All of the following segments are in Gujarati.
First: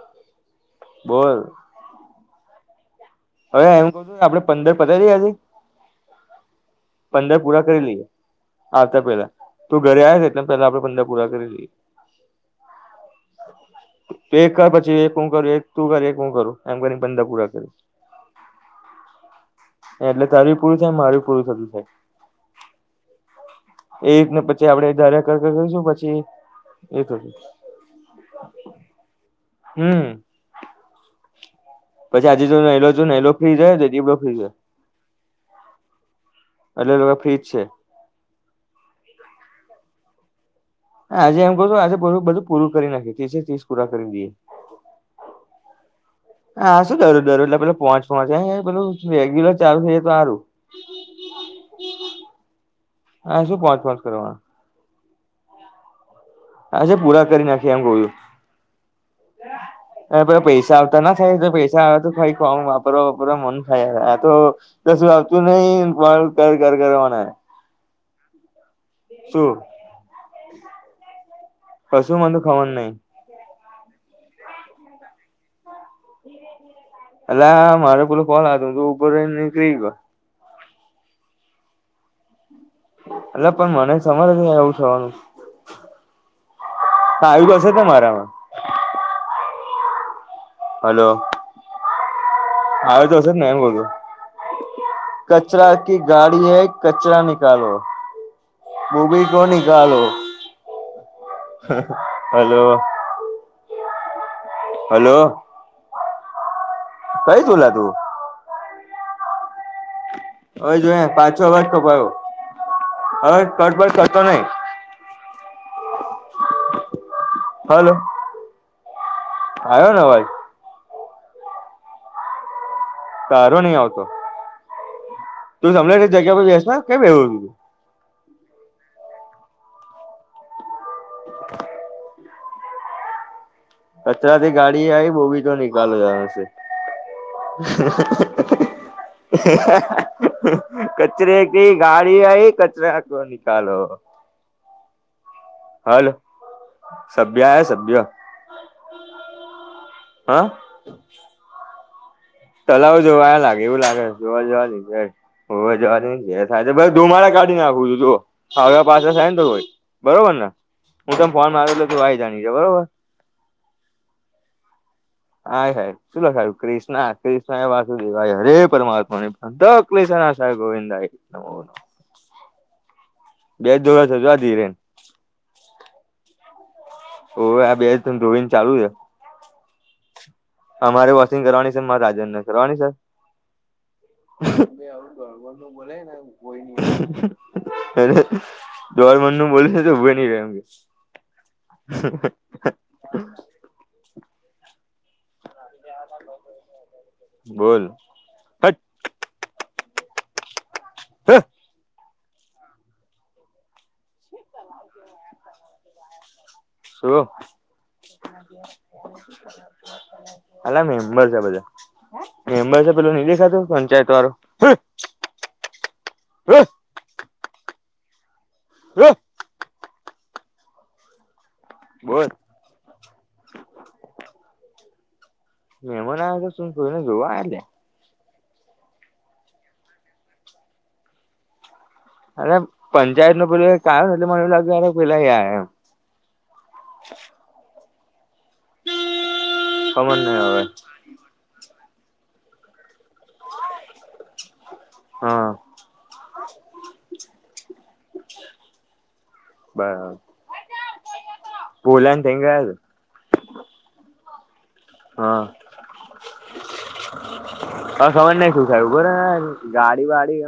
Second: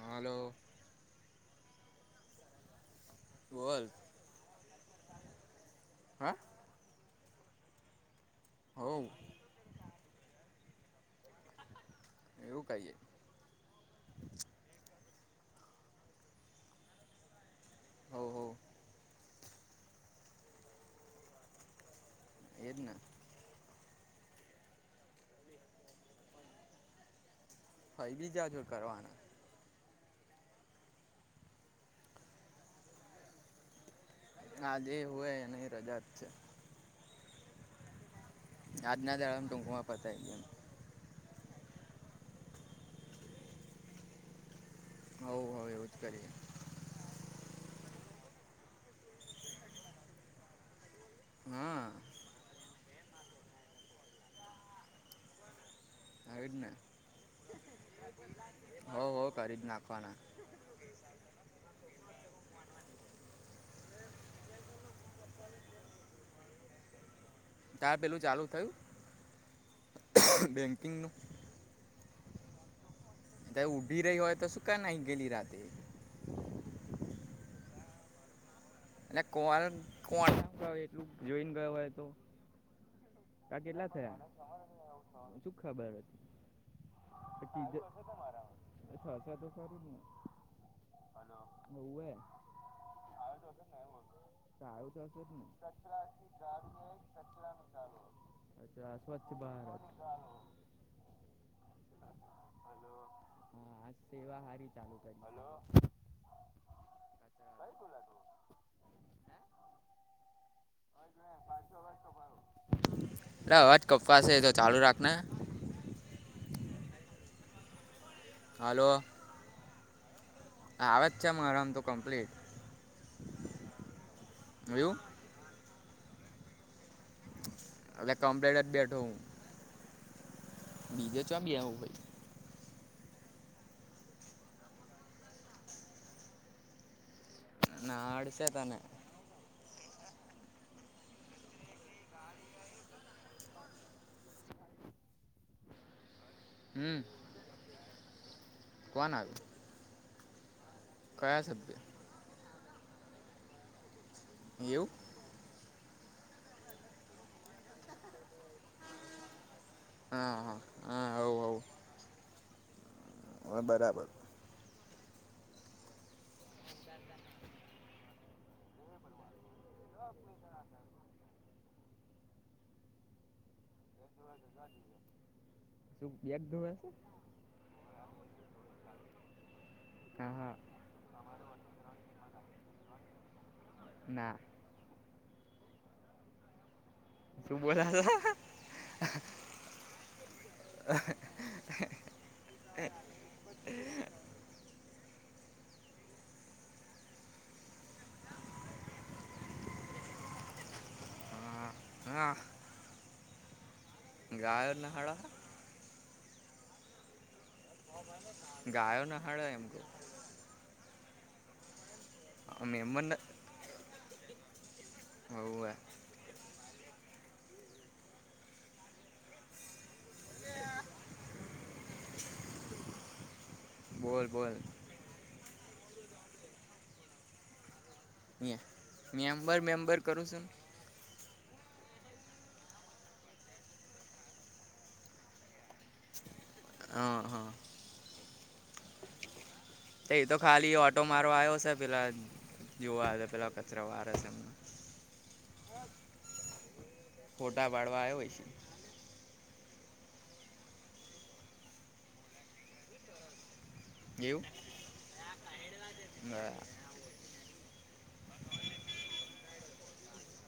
હાલો બોલ હવે બોલ એમ કઉ તું આપડે પંદર પતાજ હા પંદર પૂરા કરી લઈએ આવતા હોવ પેલા તો ઘરે આવે છે એટલેને પેલા આપણે પંદર પૂરા કરી લઈએ એવું કહીએ ત એક કર પછી એક હું કરું એક તું કર એક હું કરું એમ કરીને પંદા પૂરા કર હ હો એટલે તારી પૂરું થાય મારું પૂરું થતું થાય. એ જને. એ રીતને પછી આપડે ધરે કર કરશું પછી એ [unintelligible] ફાઈ જીજો કરવાના. હમ્મ [unintelligible] આજ હોય એની રજા જ છે. [unintelligible] આજના દાળ ટૂંકમાં પતાઇ [unintelligible] હા આજે એમ કહું આજે બધું પૂરું કરી નાખી ત્રી ત્રીસ પૂરા કરી દઈએ. હોવ હોવ એવું જ કરીએ. હા શું દરું દરું એટલે પે પહોંચ પહોચ પેલું રેગ્યુલર ચાલુ છે તો હારું. હાઆ. હા શું પાંચ પાંચ કરવાના. આવી જ ને અચ્છા પૂરા કરી નાખી એમ કવ હોવ હોવ કરી જ નાખવાના છું પૈસા ત થાય તો પૈસા આવે તો ખઈ વાપરો વાપર મન હા યાર હા આતો કશું આપતું નહી કર કર કરવાના તાર પેલું ચાલુ થયુ. શુ બેંકિંગનુ કસું મધું ખવાનુંહ ત ઉઊભી રહી હોય તસું ક નહી ગેલી રાતે. એલા મારે પોલો ફોલ આવ લુ એટ કો [unintelligible] એટલું જોઈને ગયો હોય તો એટ તા પણ કેટલા મને સમજ થયા છે, એવું થવાનુ. શું ખબર હતી [unintelligible] [unintelligible] હલો ને હોવે સ્વચ્છ ભારત કા ઇરાદા આવે તો હશે ને એમ બોલૂ સારું થશે જ ને કચરા ક ગાડી હૈ કચરા નિકાલો અચ્છા બોબી સ્વચ્છ કો ભારત સ્વચ્છ ભારત હલો. હલો [unintelligible] [unintelligible] હવે જો પાછો વષ તો પયો હવે કટ પર થતો નહી ના [unintelligible] હલો. હાલો આવ્યો ને અવાજ આવ વાત છે મારામાં તો કમ્પ્લીટ તારો નહી આવતો એ યુ તું સમને જગ્યા પર બેસ ને કે એવુ એટ કમ્પ્લેટ જ બેઠો હું બીજે ચ બેયા હાઈ. કચરા ગાડી આવી બો બી તો નીિકાલળ જશે. નાડશે તને [unintelligible] કચરે ક ગાડી આઈ કચરા કો નિકાલો હાલ સભ્ય એ સભ્ય કવાના હા કયા સભ્ય તલાવ જોવાયા લાગે એવું લાગે જોવા જોવાનું એવું હોવા જવાનુ એ થાય છે ભાઈ ધુમાડા કાઢીને નાખું છું તું ખાવ પાછ થાય ને તો કોઈ હા બરોબર ને હા હા હુ, તમ ફોનમાં આવેલો કેવાય જાણી છે બરોબર હા બરાબર હા, સાહે શુંલો સાહેબ ક્રષ્ ક્રષ્ણ વાસ હરે પરમાત્મા કષ્ ગોવિંદ બેજ જોડજ આ ધીરેન શું બે ધુંવે છે. ઓ આ બે જોઈન ચાલુ છે. હા હા અમારે વોશિંગ કરવાની છે મારે રાજાજન ને કરવાની છે. ના મેં અુ ગરબર નુ બોલે ને કોઈ શું બોલા છે નઈ જોર મન ન બોલ છે, તો ઉભો ન ર એ હ એક [unintelligible] બોલ. હટ હે હા હા. ગાય એટલે હાડા શું. ગાયો ના હળ્યો એમ કહું. અલા મેમ્બર છે બધા મેમ્બર છે મેમન પેલું નહી દેખાતું પંચાયત વાળું હું. હવવે. [unintelligible] હે. [unintelligible] બોલ બોલ. મહેમાન આ હતા શું કોઈને જોવા આય લે. મિયા મેમ્બર મેમ્બર કરું છું. અને પંચાયત નું પેલું કારણ એટલે મને એવ લાગે [unintelligible] પેલાયા એમ. હ હા. તે ખબર એ નઈ તો હવે ખાલી ઓટો મારો આવ્યો છે પેલા જોવા હશે પેલા કચરા વારે છે એમ. હા. ફોટા વાડવા આવ્યોય છે. બરાબ પૂલાને થંગ એવું [unintelligible] હ સમજ નહીં [unintelligible] ઊભરે ગાડી વાડી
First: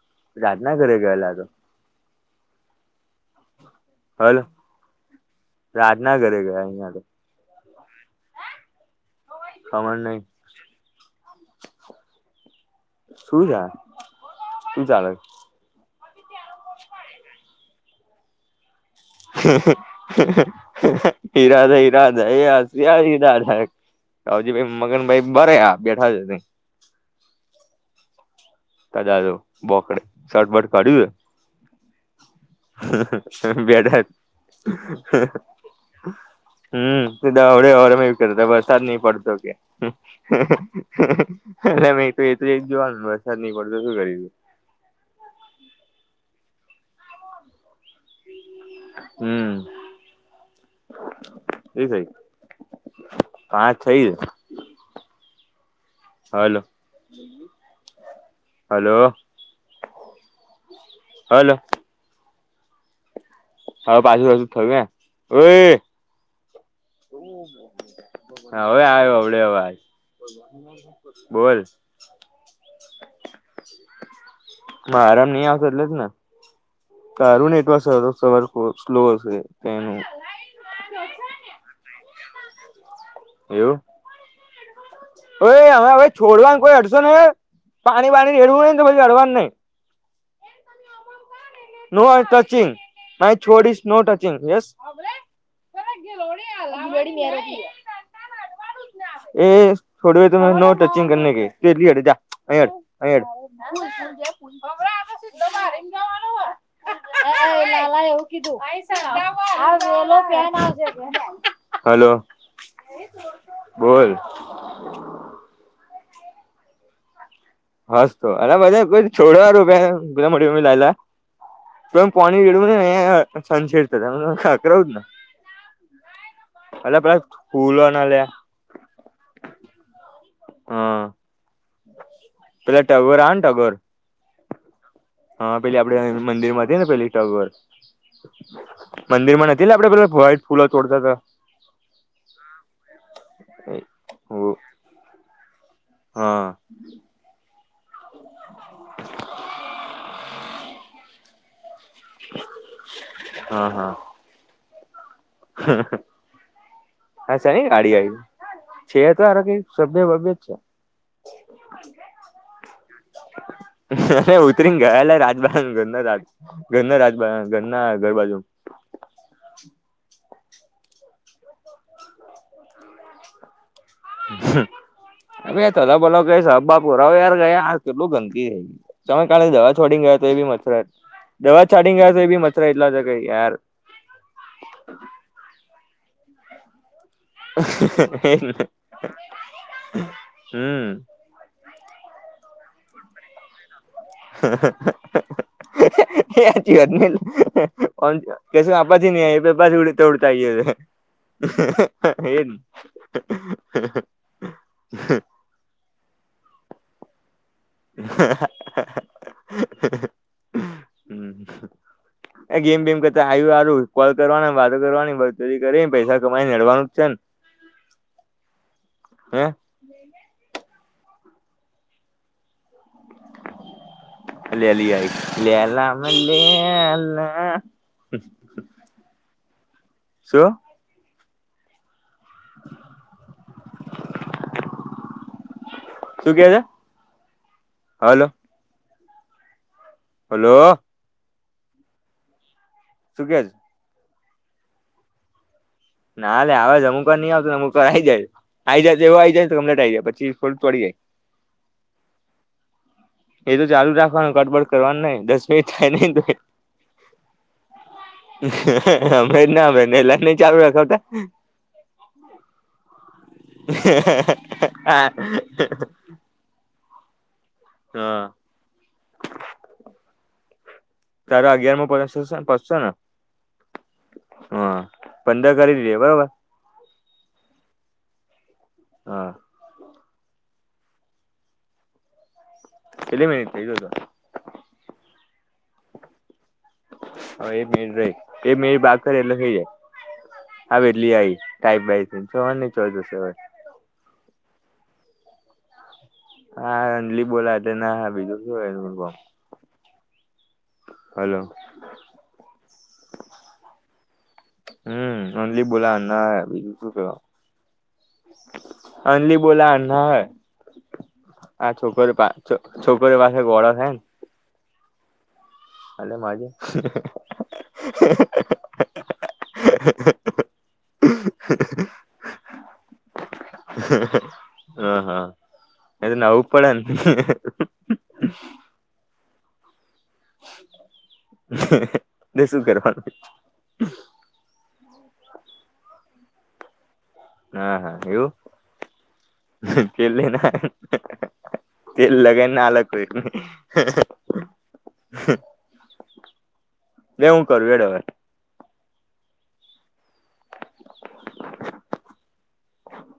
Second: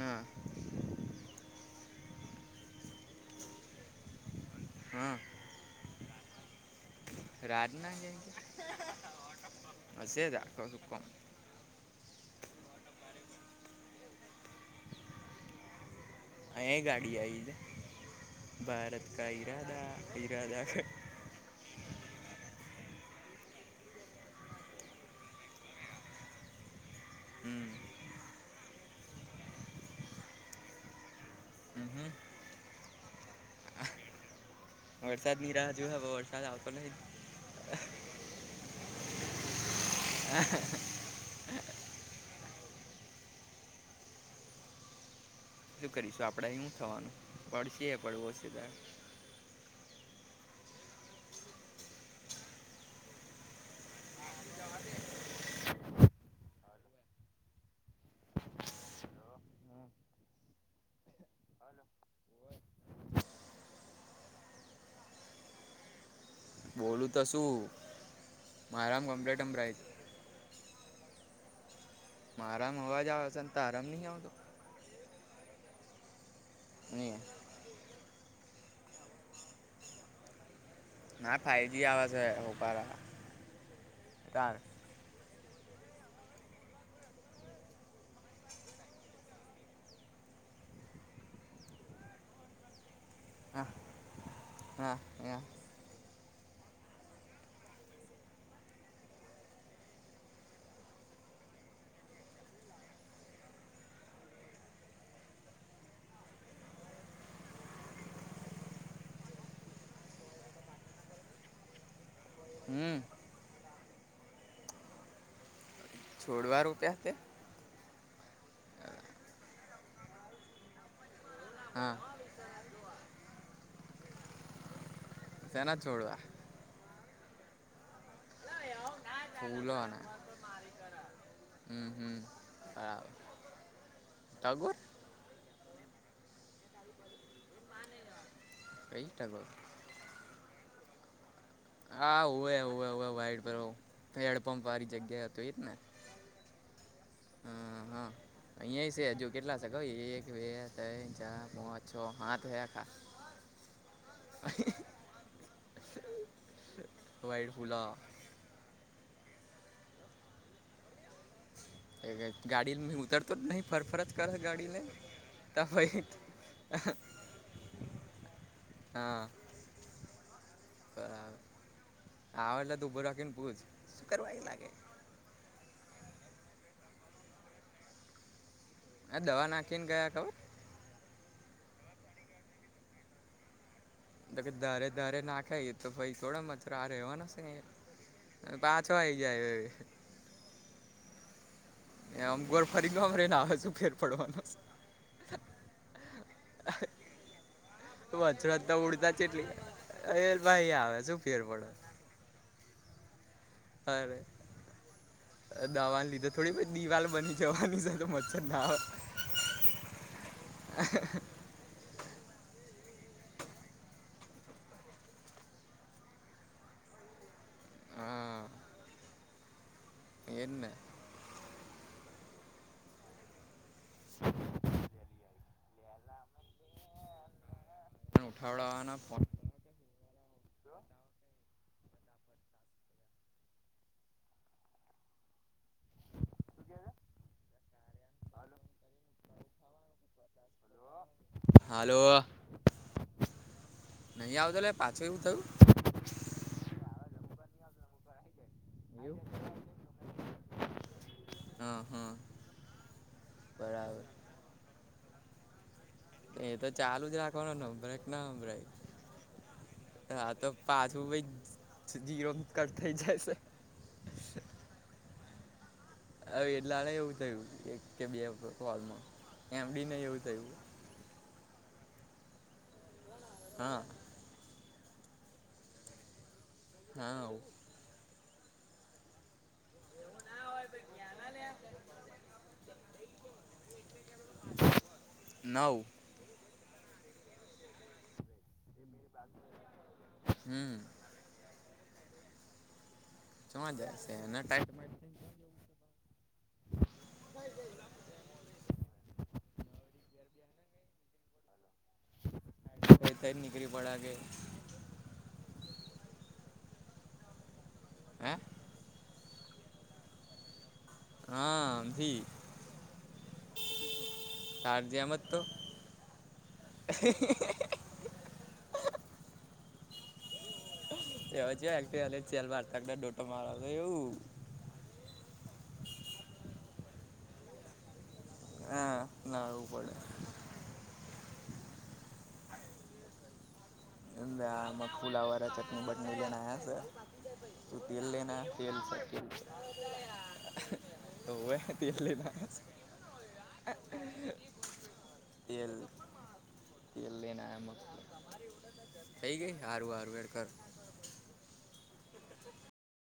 હા રાજ ના ઘરે ગયેલા [unintelligible] હલો હા રાજ ના ઘરે ગયા અહિયાં તો. રાજ ના ઘરે ખબર [unintelligible] નઈ હશેજ [unintelligible] શું છે શું ચાલે. હ ગાડી આઈધ ભારત કા ઈરાદા ઇરાદા ઇરાદા ઇરાદા એ આ [unintelligible] ઇરાદા. સાજી ભાઈ મગન ભાઈ બરે આ બેઠા જ તો. હમ્મ. કદા બોકડે શટબટ કર્યું. હમ હમ. [unintelligible] બેઠા. [unintelligible] વરસાદની રાહ જોવે હવે વરસાદ આવતો નથી હમ્મ સીધા આવડે આવડે ભાઈ સીધા વરસાદ નહી પડતો કે [unintelligible] એટલે મેં તો એ તો એક જ જોવાનું વરસાદ નહી પડતો શું કરીએ. શું કરીશું આપડે હું થવાનું પડશે પડવો છે તારે. હમ્મ. એ થઈ હા થઈ જ. હલો. Hello hello. હવે પાછુ પાછુ [unintelligible] ઓય બોલું તો શું હવે આવે મારામાં અવડે કમ્પ્લેટ અવાજ. સંભળાય બોલ. મારામાં અવાજ આવે છે અને તારામાં અવાજ નહી આવ તો. મારામાં નઈ આવતો એટલે જ ને. ની તારું નેટવર્ક સવાર સવાર સર સ્લો છે તેનું. ના ફાઈવ જી આવાજ હોપાર. એવું. કાર. ઓય અવે અવે છોડવા ન કોઈ અડશો નઈ એ. પાણી વાણીને રેડવું નઈ, તો પછી અડવાનું નઈ. નો ટચિંગ નઈ છોડીશ નો ટચિંગ યસ. એં [unintelligible] [inaudible] એએ થોડવે તો નો ટચિંગ કરને કી, ફીર ભી અડે જા અઈ અડ-અઈ અડ. ના હમણાં આવે. [inaudible] કોનુ એ? લાલા એ એવુ કીધું. આઈ સાબ, ક્યાં ઉઆ. બોલો પેન આવ હલો હમ બોલ. છોડવા રોપ્યા તે. હસ તો અને બધા કો છોડવા રોપે ગુળા મોટી મમ્મી લાયલા. હા તો એમ પોણી રેડવું ને અ છછેરતા રે તો ખખરાવુ જ ને. સેના છોડવા. અલા પેલા ફૂલોના લે. હા ફુલોના. પેલા ટગોર આવે ને ટગોર. ટગોર હા, પેલી આપડે મંદિરમાં હતી ને પેલી ટગર. કઈ મંદિર ટગોર માં નથી લા. આપડે પેલા વાઈટ ફૂલો તોડતા તા. હા હુવે હુવે હોવે વાઈટ પેલો ઓ હેડપંપ વાળી જગ્યા અતો એજ ને. હા અઈયાંય સે હજુ કેટલા સે ક એક, બે, તઈ, ચાર, પાચ, છ, હાથ હે આખા. હ હ. [unintelligible] [unintelligible] આ વાઈટ સેઈની ફૂલો હાડી આયી. છે તારો કઈ, સભ્ય વબ્ય જ છે. ગાડી ઉતરતો જ નહીં ફરફર જ રે કરે ઉતરીને ગાડીને ગયાલા રાજબ તો ભાઈ ગના રાજ ગના રાજ. બ ઘના ઘર બાજુ. હા આ આવે એટલે તુ ઉબ રાખીને પૂછ. શું કરવા એ લાગે અ ભય તલ બોલો કે સાપબાપ કરાવો યાર ગયા આ કેલું ગંદકી. આ તમે કાલે દવા નાખીને છોડી ગયા, તો ખબર એ બી મચરા. દવા છાડી ગયા, તો એ બી મચછરા એટલા જ કે યાર. તો કે ધારે ધારે નાખેય એ તો પઈ થોડા મછરા આ રેવાના. બાછો આવીઈ ગાય ઓય. હમ એમ ગુવરફળી [unintelligible] [unintelligible] હેચી વાત ને. [unintelligible] મચરા તો ઉડતા ચેટલી ઉડતા એ ભાઈ આવે ગીયા શું ફેર પડે સે. હ એન. અરે! દવાને લીધે થોડી કોઈ દિવાલ બની જવા તું ઝાય તો મચ્છર ન આવ. હમ. એ ગેમ બેેમ કરતા આવ્યું હારું. કોલ કરવાનું, વાતો કરવાની, બકચોદી કરીન, પૈસા કમાઈ નડવાનું જ છે ને. હા. હે! એને. લેલી આયી. લેલા મે લેલા આં. ઉઠાવડાવાના ફોન. શું? [inaudible] શું કે છે? હલો! હાલ [inaudible] હલો! હાલો! [unintelligible] શું કે છ? નહીં આવતો લ્યા. પાછું એવું થયું? ના અલ્યા આવે છે અમુક ની આવતો ને અમુક વાર આઈ જાય. આઈ જાય તો થયું એવો આઈ જાય કે કમ્લેટ આઈ જાય પછી ફુલ તોડી જાય હા હા. એ તો ચાલુ બરાબર રાખવાનું. કટ-બડ કરવાનું નહીં. દસ મિનિટ થાય નહી તો, એ તો ચાલુ જ રાખવાનો ને. બ્રેક ના સંભળાય હમણે જ ના કે પેલા નહી ન તો ચાલુ રખાવતા પાછું ભઈ. જીરોમા કટ થઈ જાસે. [unintelligible] [unintelligible] હવે એટલા માટે જ એવું થયું. એક કે બે હા કોલમાં. એમ ડી ને એવું થયુ તારા અગિયારમાં પડ્યા છસ્સો- બસ્સો ને? [unintelligible] હા. હા. પંદર કરી દિયે. બરાબર! હા. હા. એવું ના હોય ભઈ. કેડા લે! [unintelligible] કેટલી મિનિટ થઈ, જો તો. નવ. હવે એક મિનિટ રહી. એક મિનિટ બાકી રહી એટલે થઈ જાય. હમ આવે એટલી આઈ. ટાઈપ બાઈ તો થવાની જ છે, જશે હવે. ચ્યો જશે? એનો ટાઇમ [unintelligible] હા અંજલી બોલાવે તેના હારુ. જતો રેત ની તો. [unintelligible] હલો! [unintelligible] હમ અંજલી બોલાવે, ના આયે. બીજું શું કહ હે અંજલી બોલાવે. નહે હા ભી. છોકરો પાસે ગોળો હે તારી જેમ જ તો. [unintelligible] અલ્યા મારી જેમ! [unintelligible] [unintelligible] હ હ. એ ત નવું જ પડે ન! હા, નાવુ પડે. શું કરવાનું એમ લમાં ફૂલા વાળા ચટણી બટની જણાયા છે. [unintelligible] હા તું હા તલ એવું લેના તેલ ખલ તેલ લઈને [unintelligible] તોવે ત લ તેલ લગાવીને અલગ કરી ના [unintelligible] તેલ તલ હું લના કરું એખતે એડ હવે [unintelligible] થઈ ગઈ આરું આરું હેંડ કર [inaudible]